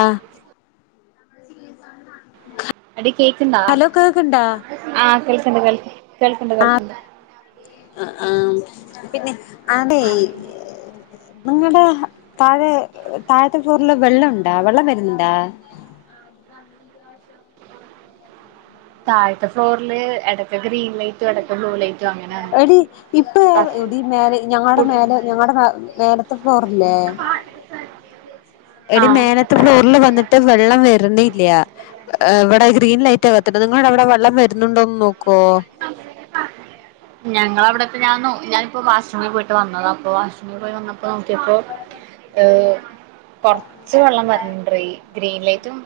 ആഹ് എടി കേക്കണ്ടാ ഹലോ കേക്ക്ണ്ടാ ആഹ് കേൾിക്കണ്ട് കേ കേൾക്കണ്ട് കേൾക്കണ്ട് ആഹ് ആഹ് പിന്നെ അതെ ഞങ്ങടെ താഴെ താഴത്തെക്കൂറില് വെള്ളുണ്ടാ വെള്ളം വരുന്നുണ്ടാ എ താഴ്ത്തെ ഫ്ലോറില് എടക്ക് ഗ്രീൻ ലൈറ്റും എടക്ക് ബ്ലൂ ലൈറ്റ് എടി ഇപ്പ ഇടി മേലെ ഞങ്ങളടെ കുടി മേലെ ഞങ്ങളടെ മേല ഫ്ലോറില്ലേ എടി ആഹ് മേലത്ത് ഫ്ലോറില് വന്നിട്ട് വെള്ളം വരുന്നെ ല്ല്യ ഇവിടെ ഗ്രീൻ ലൈറ്റാ കത്തിട്ടണ്ട് നിങ്ങുടെ അവിടെ വെള്ളം വരുന്നുണ്ടോന്ന് നോക്ക കോ ഞങ്ങള അവിടുത്തെ ഞാന് ഞാനിപ്പോ വാശ് റൂമിൽ പോയിട്ട് വന്നതാ അപ്പം വാശ്റൂമിൽ പോയി വന്നപ്പോ നേക്ക്യപ്പോ ഏ കൊറച്ച് വെള്ളം വരുന്നുണ്ട് ഗ്രീൻ ലൈറ്റും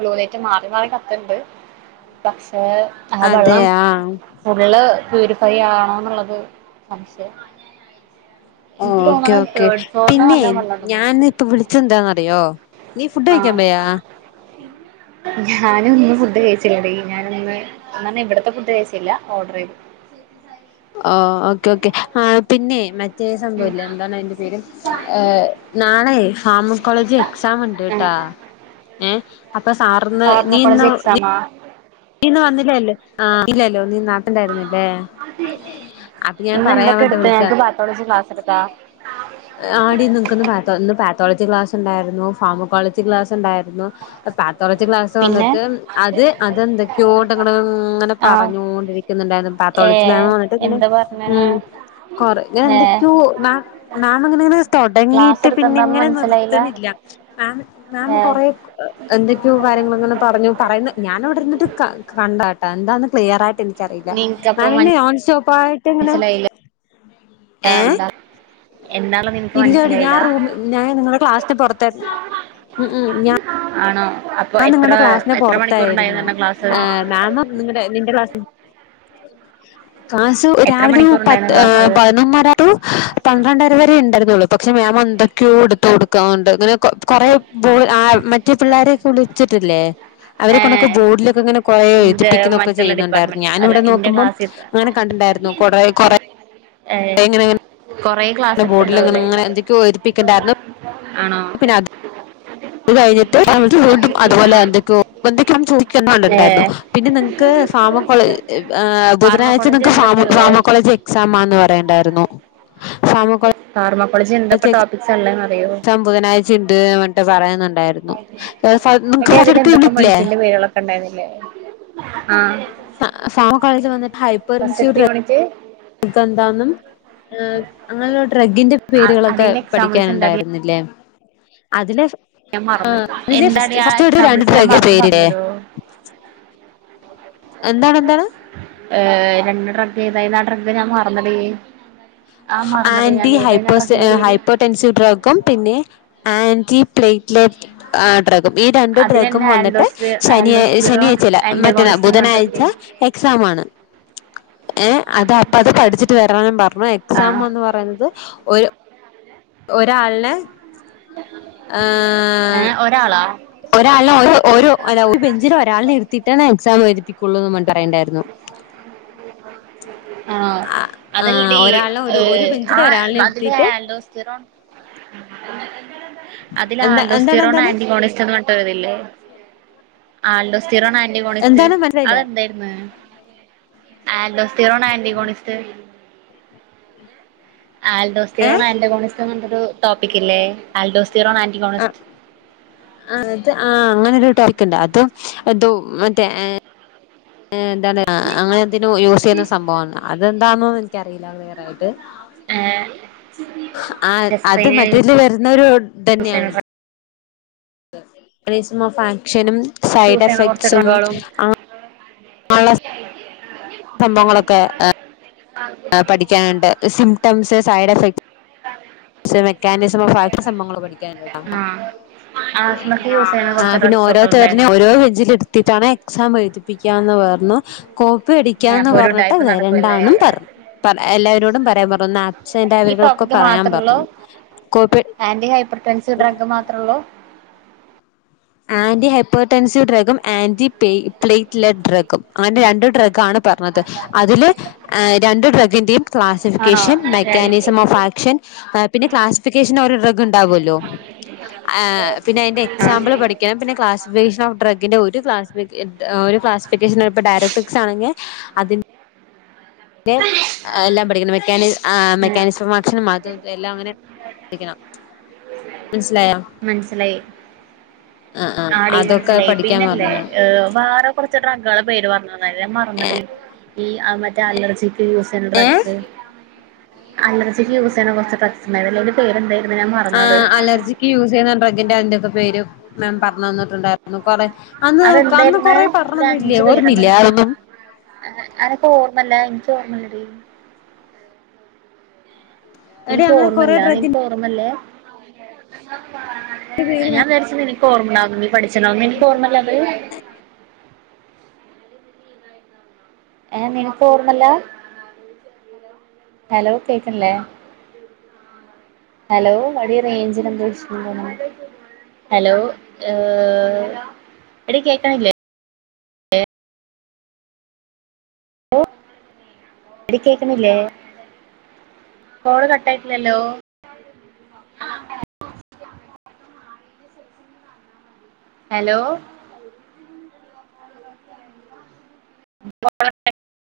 ബ്ലൂ ലൈറ്റും മാറി മാറി കത്തിണ്ട് പക്ഷെ ആ അതെ വെള്ളം ആഹ് ഫുള്ള് പ്യൂരിഫൈ ആണോ എന്നുള്ളത് സംശയം എനിക്ക് ഓക്കെ തോന്നണ് ഓക്കെ തേർഡ് ഫ്ലോറില് പിന്നെ നല്ലോമ് വെള്ളൊണ്ടന്ന് തോന്ന ഞാനിപ്പ വിളിച്ചെന്താന്നറിയോ നീ ഫുഡ് ആ കഴിക്കാൻ പോയാ ഞാൻ ഞാൻ ഇന്നും ഫുഡ് കഴിച്ചില്ലടി ഞാനിന്ന് ഇവിടത്തെ ഫുഡ് കഴിച്ചില്ലാ ഓർഡർ ചെയ്തു ഓക്കെ ഓക്കെ ആ പിന്നെയെ ഉം ഫീസൊന്നുമില്ല എന്താണ് അതിന്റെ പേര് നാളെയെ ഫാർമക്കോളജിൽ എക്സാം ആഹ് ഉണ്ടട്ടാ ഏ അപ്പൊ സാറിന്ന് ഫാർമക്കോളജി നീയിന്ന് നി എക്സാമാ നീയിന്ന് വന്നില്ലല്ലോ ആ ഇല്ലല്ലോ നീ നാട്ടിലായിരുന്നല്ലേ ഇന്നെന്തൊക്കെയെടുത്തെ നമ്മുക്ക് പാത്തോളജി ക്ലാസ് എടുത്ത ആടി നിങ്ങക്കിന്ന് പാത്തോളജി പാത്തോ പാത്തോളജി ക്ലാസ് ഉണ്ടായിരുന്നു ഫാർമക്കോളജി ക്ലാസ് ഉണ്ടായിരുന്നു പാ പാത്തോളജി ക്ലാസ് പിന്നെ വന്നിട്ട് അത് അതെന്തൊ ക്കയോട്ട്ങ്ങനെ ആഹ് പറഞ്ഞോണ്ടിരിക്കുന്നുണ്ടായിരുന്നു പാത്തോളജി ഏഹ് മാമ് വന്നിട്ട് ങ്ങനെ എന്താ പറഞ്ഞേ ഉം കൊറെ ഏഹ് ഇങ്ങനെന്തൊക്കെയോ മാമ് മാമിങ്ങനെ ഇങ്ങനെ ക്ലാസ് തുടങ്ങിയിട്ട് പിന്നെ എടുത്തെന്താന്ന് ഇങ്ങനെ മനസ്സിലായില്ല നിർത്തണില്ല മാമ് മാമ് ഏഹ് കൊറെ എന്തൊക്കെയോ കാര്യങ്ങളിങ്ങനെ പറഞ്ഞു പറയുന്നെ ഞാനവിടെയിരുന്നിട്ട് ക കണ്ടാട്ടാ എന്താന്ന് ക്ലിയറായിട്ട് എനിക്ക് ക്കറില്ലാ നിനക്കപ്പം മാമിൻ്റെ നോൺ സ്റ്റോപ്പ് ആയിട്ട് ഇങ്ങനെ മനസ്സിലായില്ല ഏ എന്താ എന്താന്ന് നിനക്ക് ഇല്ലടി ഞാൻ മനസ്സിലായില്ല റൂമി ഞാൻ നിങ്ങളടെ ക്ലാസ്സിൻ്റെ പൊറത്താരുന്നു [inaudible] ആണോ അപ്പൊ ഞാൻ എത്ര നിങ്ങളുടെ ക്ലാസിന് എത്ര പുറത്തായിരുന്നു മണിക്കൂറുണ്ടായിരുന്നു ക്ലാസ് ഏഹ് മാം നിങ്ങളുടെ നിന്റെ ക്ലാസ്സിൽ ക്ലാസ് എത്ര രാവിലെ മണിക്കൂറുണ്ടായിരുന്നു പത്ത് ക്ലാസ് പതിനൊന്നര റ്റൂ പന്ത്രണ്ടര വരെ ഇണ്ടാരുന്നുള്ളൂ പക്ഷെ മാമ് എന്തൊക്യോ എടുത്തു കൊടുക്കാഒണ്ട് ഇങ്ങനെ കൊ കൊറെ പോ മറ്റേ പിള്ളേര് വച്ചിട്ടില്ലേ അവരെക്കൊണ്ടൊക്കെ ഏഹ് ബോർഡിലൊക്കിങ്ങനെ കൊറേ ഇന്റെ എഴുതിപ്പിക്കുന്നൊക്കെ മറ്റുള്ള ചെയ്യുന്നുണ്ടാരുന്നു ഡിപ്പാർട്ട്മെന്റ് അല്ല ഞാനിവിടെ നിന്ന് ഇന്റെ നോക്കുബം ക്ലാസ്സിൽ അങ്ങനെ കണ്ടി ണ്ടാരുന്നു കൊറെ കൊറെ ഏ കൊറെ ക്ലാസ് ബോർഡിൽ എടുത്തിട്ടുണ്ടാവൂല്ലേ ഇങ്ങനെ എന്തൊക്കെയോ എഴുതിപ്പിക്കണ്ടായിരുന്നു ആണോ [unintelligible] ഫാമ ഏഹ് കോളേജ് ബുധനാഴ്ച ഫാർമക്കോളജി നിങ്ങക്ക് ഫാമ എന്തൊക്കെ ഉള്ളെ ഫാർമ കോളേജ് എക്സാം ആന്ന് പറയണ്ടാരുന്നോ [unintelligible] ഫാർമക്കോളജി എന്തൊക്കെ ടോപിക്സാ ഒള്ളേന്ന് അറയോ ഇണ്ടാരുന്നു [unintelligible] നിങ്ങക്ക് എടി ക്ലാസ്സ് അതിൽ എടുത്തു എന്തൊക്കെ കഴിഞ്ഞിട്ടില്ലേ മെഡിസിന്റെ പേരുകളൊക്കെ ഉണ്ടായിരുന്നില്ലേ ആഹ് ഫാമ കോളേജിൽ വന്നിട്ട് ഹൈപ്പറൻസി ഫസ്റ്റ്ത്തെ ഡ്രൈവി യൂണിറ്റ് നമക്കെന്താന്നും അങ്ങനെയുള്ള ഡ്രഗ്ഗിന്റെ പേരുകളൊക്കെ അതിന്റെ എക്സാമ്പിൾസ് എന്താടി പഠിക്കാനുണ്ടായിരുന്നില്ലേ [unintelligible] അതിലെ ഞാൻ മറന്ന് അതിലെ എന്താടി ഫസ്റ്റ് ആ ഫസ്റ്റ് ഒരു രണ്ട് എക്സാമ്പിൾസ് ഞാൻ ഡ്രഗ് മറന്ന് പേരില്ലേ പറഞ്ഞരോ എന്താണ് എന്താണ് [inaudible] ഏ രണ്ട് ഡ്രഗ്ഗ് ഏതായിരുന്ന് ആ ഡ്രഗ്ഗ് ഞാൻ മറന്നെടി ആ മറന്നെടി ഞാൻ ആന്റി ഏതായിരുന്നു ആ ഹൈപ്പേർസ് ഡ്രഗിന്റെ പേര് ഹൈപ്പോടെൻസിവ് ഡ്രഗും പിന്നെ ആന്റി പ്ലേ [unintelligible] [unintelligible] ഈ രണ്ട് ഡ്രഗ്ഗും അതിലെന്നെ വന്നിട്ട് ആൽഡോസ് ശനിയാ ആൽഡോസ്റ്റിറോൺ ശനിയാഴ്ച്ച അല്ല മറ്റന്നാ ആന്റഗോണിസ്റ്റ് എന്ന് പറഞ്ഞിട്ടൊരു ബുധനാഴ്ച്ച എക്സാ മാണ് ഏ അത് അപ്പ അത് പഠിച്ചിട്ട് വരാനും പറഞ്ഞു ആഹ് എക്സാം എന്ന് പറയുന്നത് ഒരു ഒരാളിനെ ആ ഏ ഒരാളാ ഒരാളെ ഒരു അല്ല ഒരു ബെഞ്ചില് ഒരാളിനെ ഇരുത്തിട്ടാണ് എക്സാം എഴുതിപ്പിക്കുള്ളുന്ന് പറയുണ്ടായിരുന്നു [inaudible] ആ ആഹ് അതല്ലെടി ഒരാളിനെ ഏ ഒരു ഒരു ബെഞ്ചിൽ ആ ഒരാളിനെ അതിലെ ഇരുത്തിയിട്ട് അൽതോസ്റ്റിറോൺ [inaudible] [unintelligible] [unintelligible] എന്താ ആോണിസ്റ്റ് എന്താണ് എന്താണ് എന്താണ് മനസ്സിലായില്ല അതെന്തായിരുന്നു [inaudible] [unintelligible] എണ്ട കോണിസ്റ്റ്. ആൽഡോസ്റ്ററോണ് ഏഹ് [unintelligible] ഒരു ടോപ്പിക്കല്ലേ ആൽഡോസ്. ആ ആത് ആ അങ്ങനെരു [unintelligible] ഉണ്ട്. [unintelligible] മറ്റേ എന്ത അങ്ങനെന്തതിനും യൂസ് ചെയ്യുന്ന സംഭവാണ് അതെന്താണന്ന് എനിക്കറിയില്ല ക്ലിയറായിട്ട്.. ആഹ ആ അത് മറ്റതില് വരുന്നരു യൂസ് ചെയ്യണ തന്നെയാണ്. ണിസം ഓഫ് ആക്ഷനും ഡ്രഗ് സൈഡ് യൂസ് ചെയ്യണ കുറച്ച് എഫക്ട്സും.. ഡ്രഗുകളും അളസ് [inaudible] പഠിക്കാനുണ്ട് സിംറ്റംസ് സൈഡ് എഫക്ട്.. പക്ഷെ മെക്കാനിസമോ ഫാക്ടറി സംഭങ്ങളോ പഠിക്കാൻണ്ടാട്ടാ.. ആഹ് ആസ്മക്ക് യൂസ് ചെയ്യണ ആ കുറച്ച് പിന്നെ ഡ്രഗ്സ് ഒക്കെ ഓരോരുത്തരന ഉണ്ടായിരുന്നു ഓരോ ബെഞ്ചില ഇരുത്തിട്ടാണ് എക്സാം എഴുതി. ന്ന് പറഞ്ഞു കോപ്പി അടിക്കാന്ന് അപ്പൊ ഒരു പറഞ്ഞിട്ട് ഉടായിപ്പ് വര നടക്കുവല്ലേ ഉണ്ടാന്നു പറഞ്ഞു. എല്ലാവരോടും പറയാൻ പറഞ്ഞു ആപ്സെന്റ് ഈ അവരോൊക്കെ ടോപ്പിക്ക് പറയാൻ മാത്രള്ളൂ പറഞ്ഞു. Copy anti hypertensive drug മാത്രേള്ളൂ.. ആന്റി ഹൈപ്പട്ടൻസിവ് ഡ്രഗും ആന്റി പ പ്ലേറ്റ് ലഡ്ഡ്രഗും അങ്ങനെ രണ്ടു ഡ്രഗാ ആണ്. പറഞ്ഞത് അതില് രണ്ട് ഡ്രഗിന്റെയും. ആണോ ക്ലാസിഫിക്കേഷൻ മെക്കാനിസം ഓഫ് ആക്ഷൻ. പിന്നെ ക്ലാസിഫിക്കേഷൻ ഓരോ ടഗ [unintelligible] ഉണ്ടാാവുമല്ലോ പിന്നെ അതിന്റെ ആഹ് എക്സാമ്പിൾ പഠിക്ക.. പിന്നെ ക്ലാസിഫേഷൻ ഓഫ് ഡ്രഗ്ന്ന്റെഒരു [unintelligible] ക്ലാസിഫ [unintelligible] ഒരു ക്ലാസിഫേഷ ഡയറക്ടിക്സ്ആണെന്നെ ആണെങ്കിൽ. അതിന് പിന്നെ എല്ലാം പഠിക്കണം മെക്കാനി് ഉം മെക്കാനിസ് പ്രമാക്ഷണം അതും. എല്ലാം അങ്ങനെ ശിക്കണം [unintelligible] മനസിലായി. ആ ആ അതൊക്കെ ആടിമനസ്സിലായി പഠിക്കാൻ പിന്നല്ലേ വേറെ കുറച്ച് ഡഗകെ പേര് പറഞ്ഞു തന്ന. പറഞ്ഞു മറന്നടിഈ ആ മറ്റേ അലർജിക്ക് യൂസ് ചെയ്യുന്ന ഏ ഡ്രഗ്സ്. അലർജി ക്ക് യൂസ് ചെയ്യുന്ന കുറച്ച് ഡ്രസ്സ് ഉണ്ടായിരുന്നു അല്ലെ അതിന്റെ പേരെന്ത.. ആ് അലർജിക്ക് യൂസ് ചെയ്യുന്നതിന്റെ അതിന്റെൊക്കെ പേര് മാം പറഞ്ഞു തന്നിട്ടുണ്ടായിരുന്നു കൊറെ. അന്ന് അന്ന് അതെന്തായിരുന്നു കൊറെേ പറഞ്ഞു തന്നില്ലേ ഓർമ്മയില്ലേ ആരൊന്നും.. അനപ്പോ ഓർമ്മല്ല എനിക്ക്ഓർമ്മല്ലടി. എടി എനിക്ക് അങ്ങനെ കൊറെ ഓർമ്മല്ല അ ഡ്രഗിന്റെ എനിക്ക് ഓർമ്മല്ലേ. ഞാൻ ധരിച്ച എനിക്ക് ഓർമ്മളകുന്നു നീ പഠിച്ചനാവുന്നു എനിക്ക് ഓർമ്മല്ല അത്. ഉ [inaudible] ഏ നിനക്ക് ഓർമല്ല. ഹലോ കേക്കണ്ല്ലേ. ഹലോ വടിയ റേഞ്ചിൽ എന്തോ ഇഷു. ഹലോ ഏ എടികേൾക്കണില്ലേ. ഹലോ എടികേക്കുണില്ലേ. കോള് കട്ട ആായിട്ടില്ലല്ലോ. ഹലോ ള [unintelligible] [unintelligible]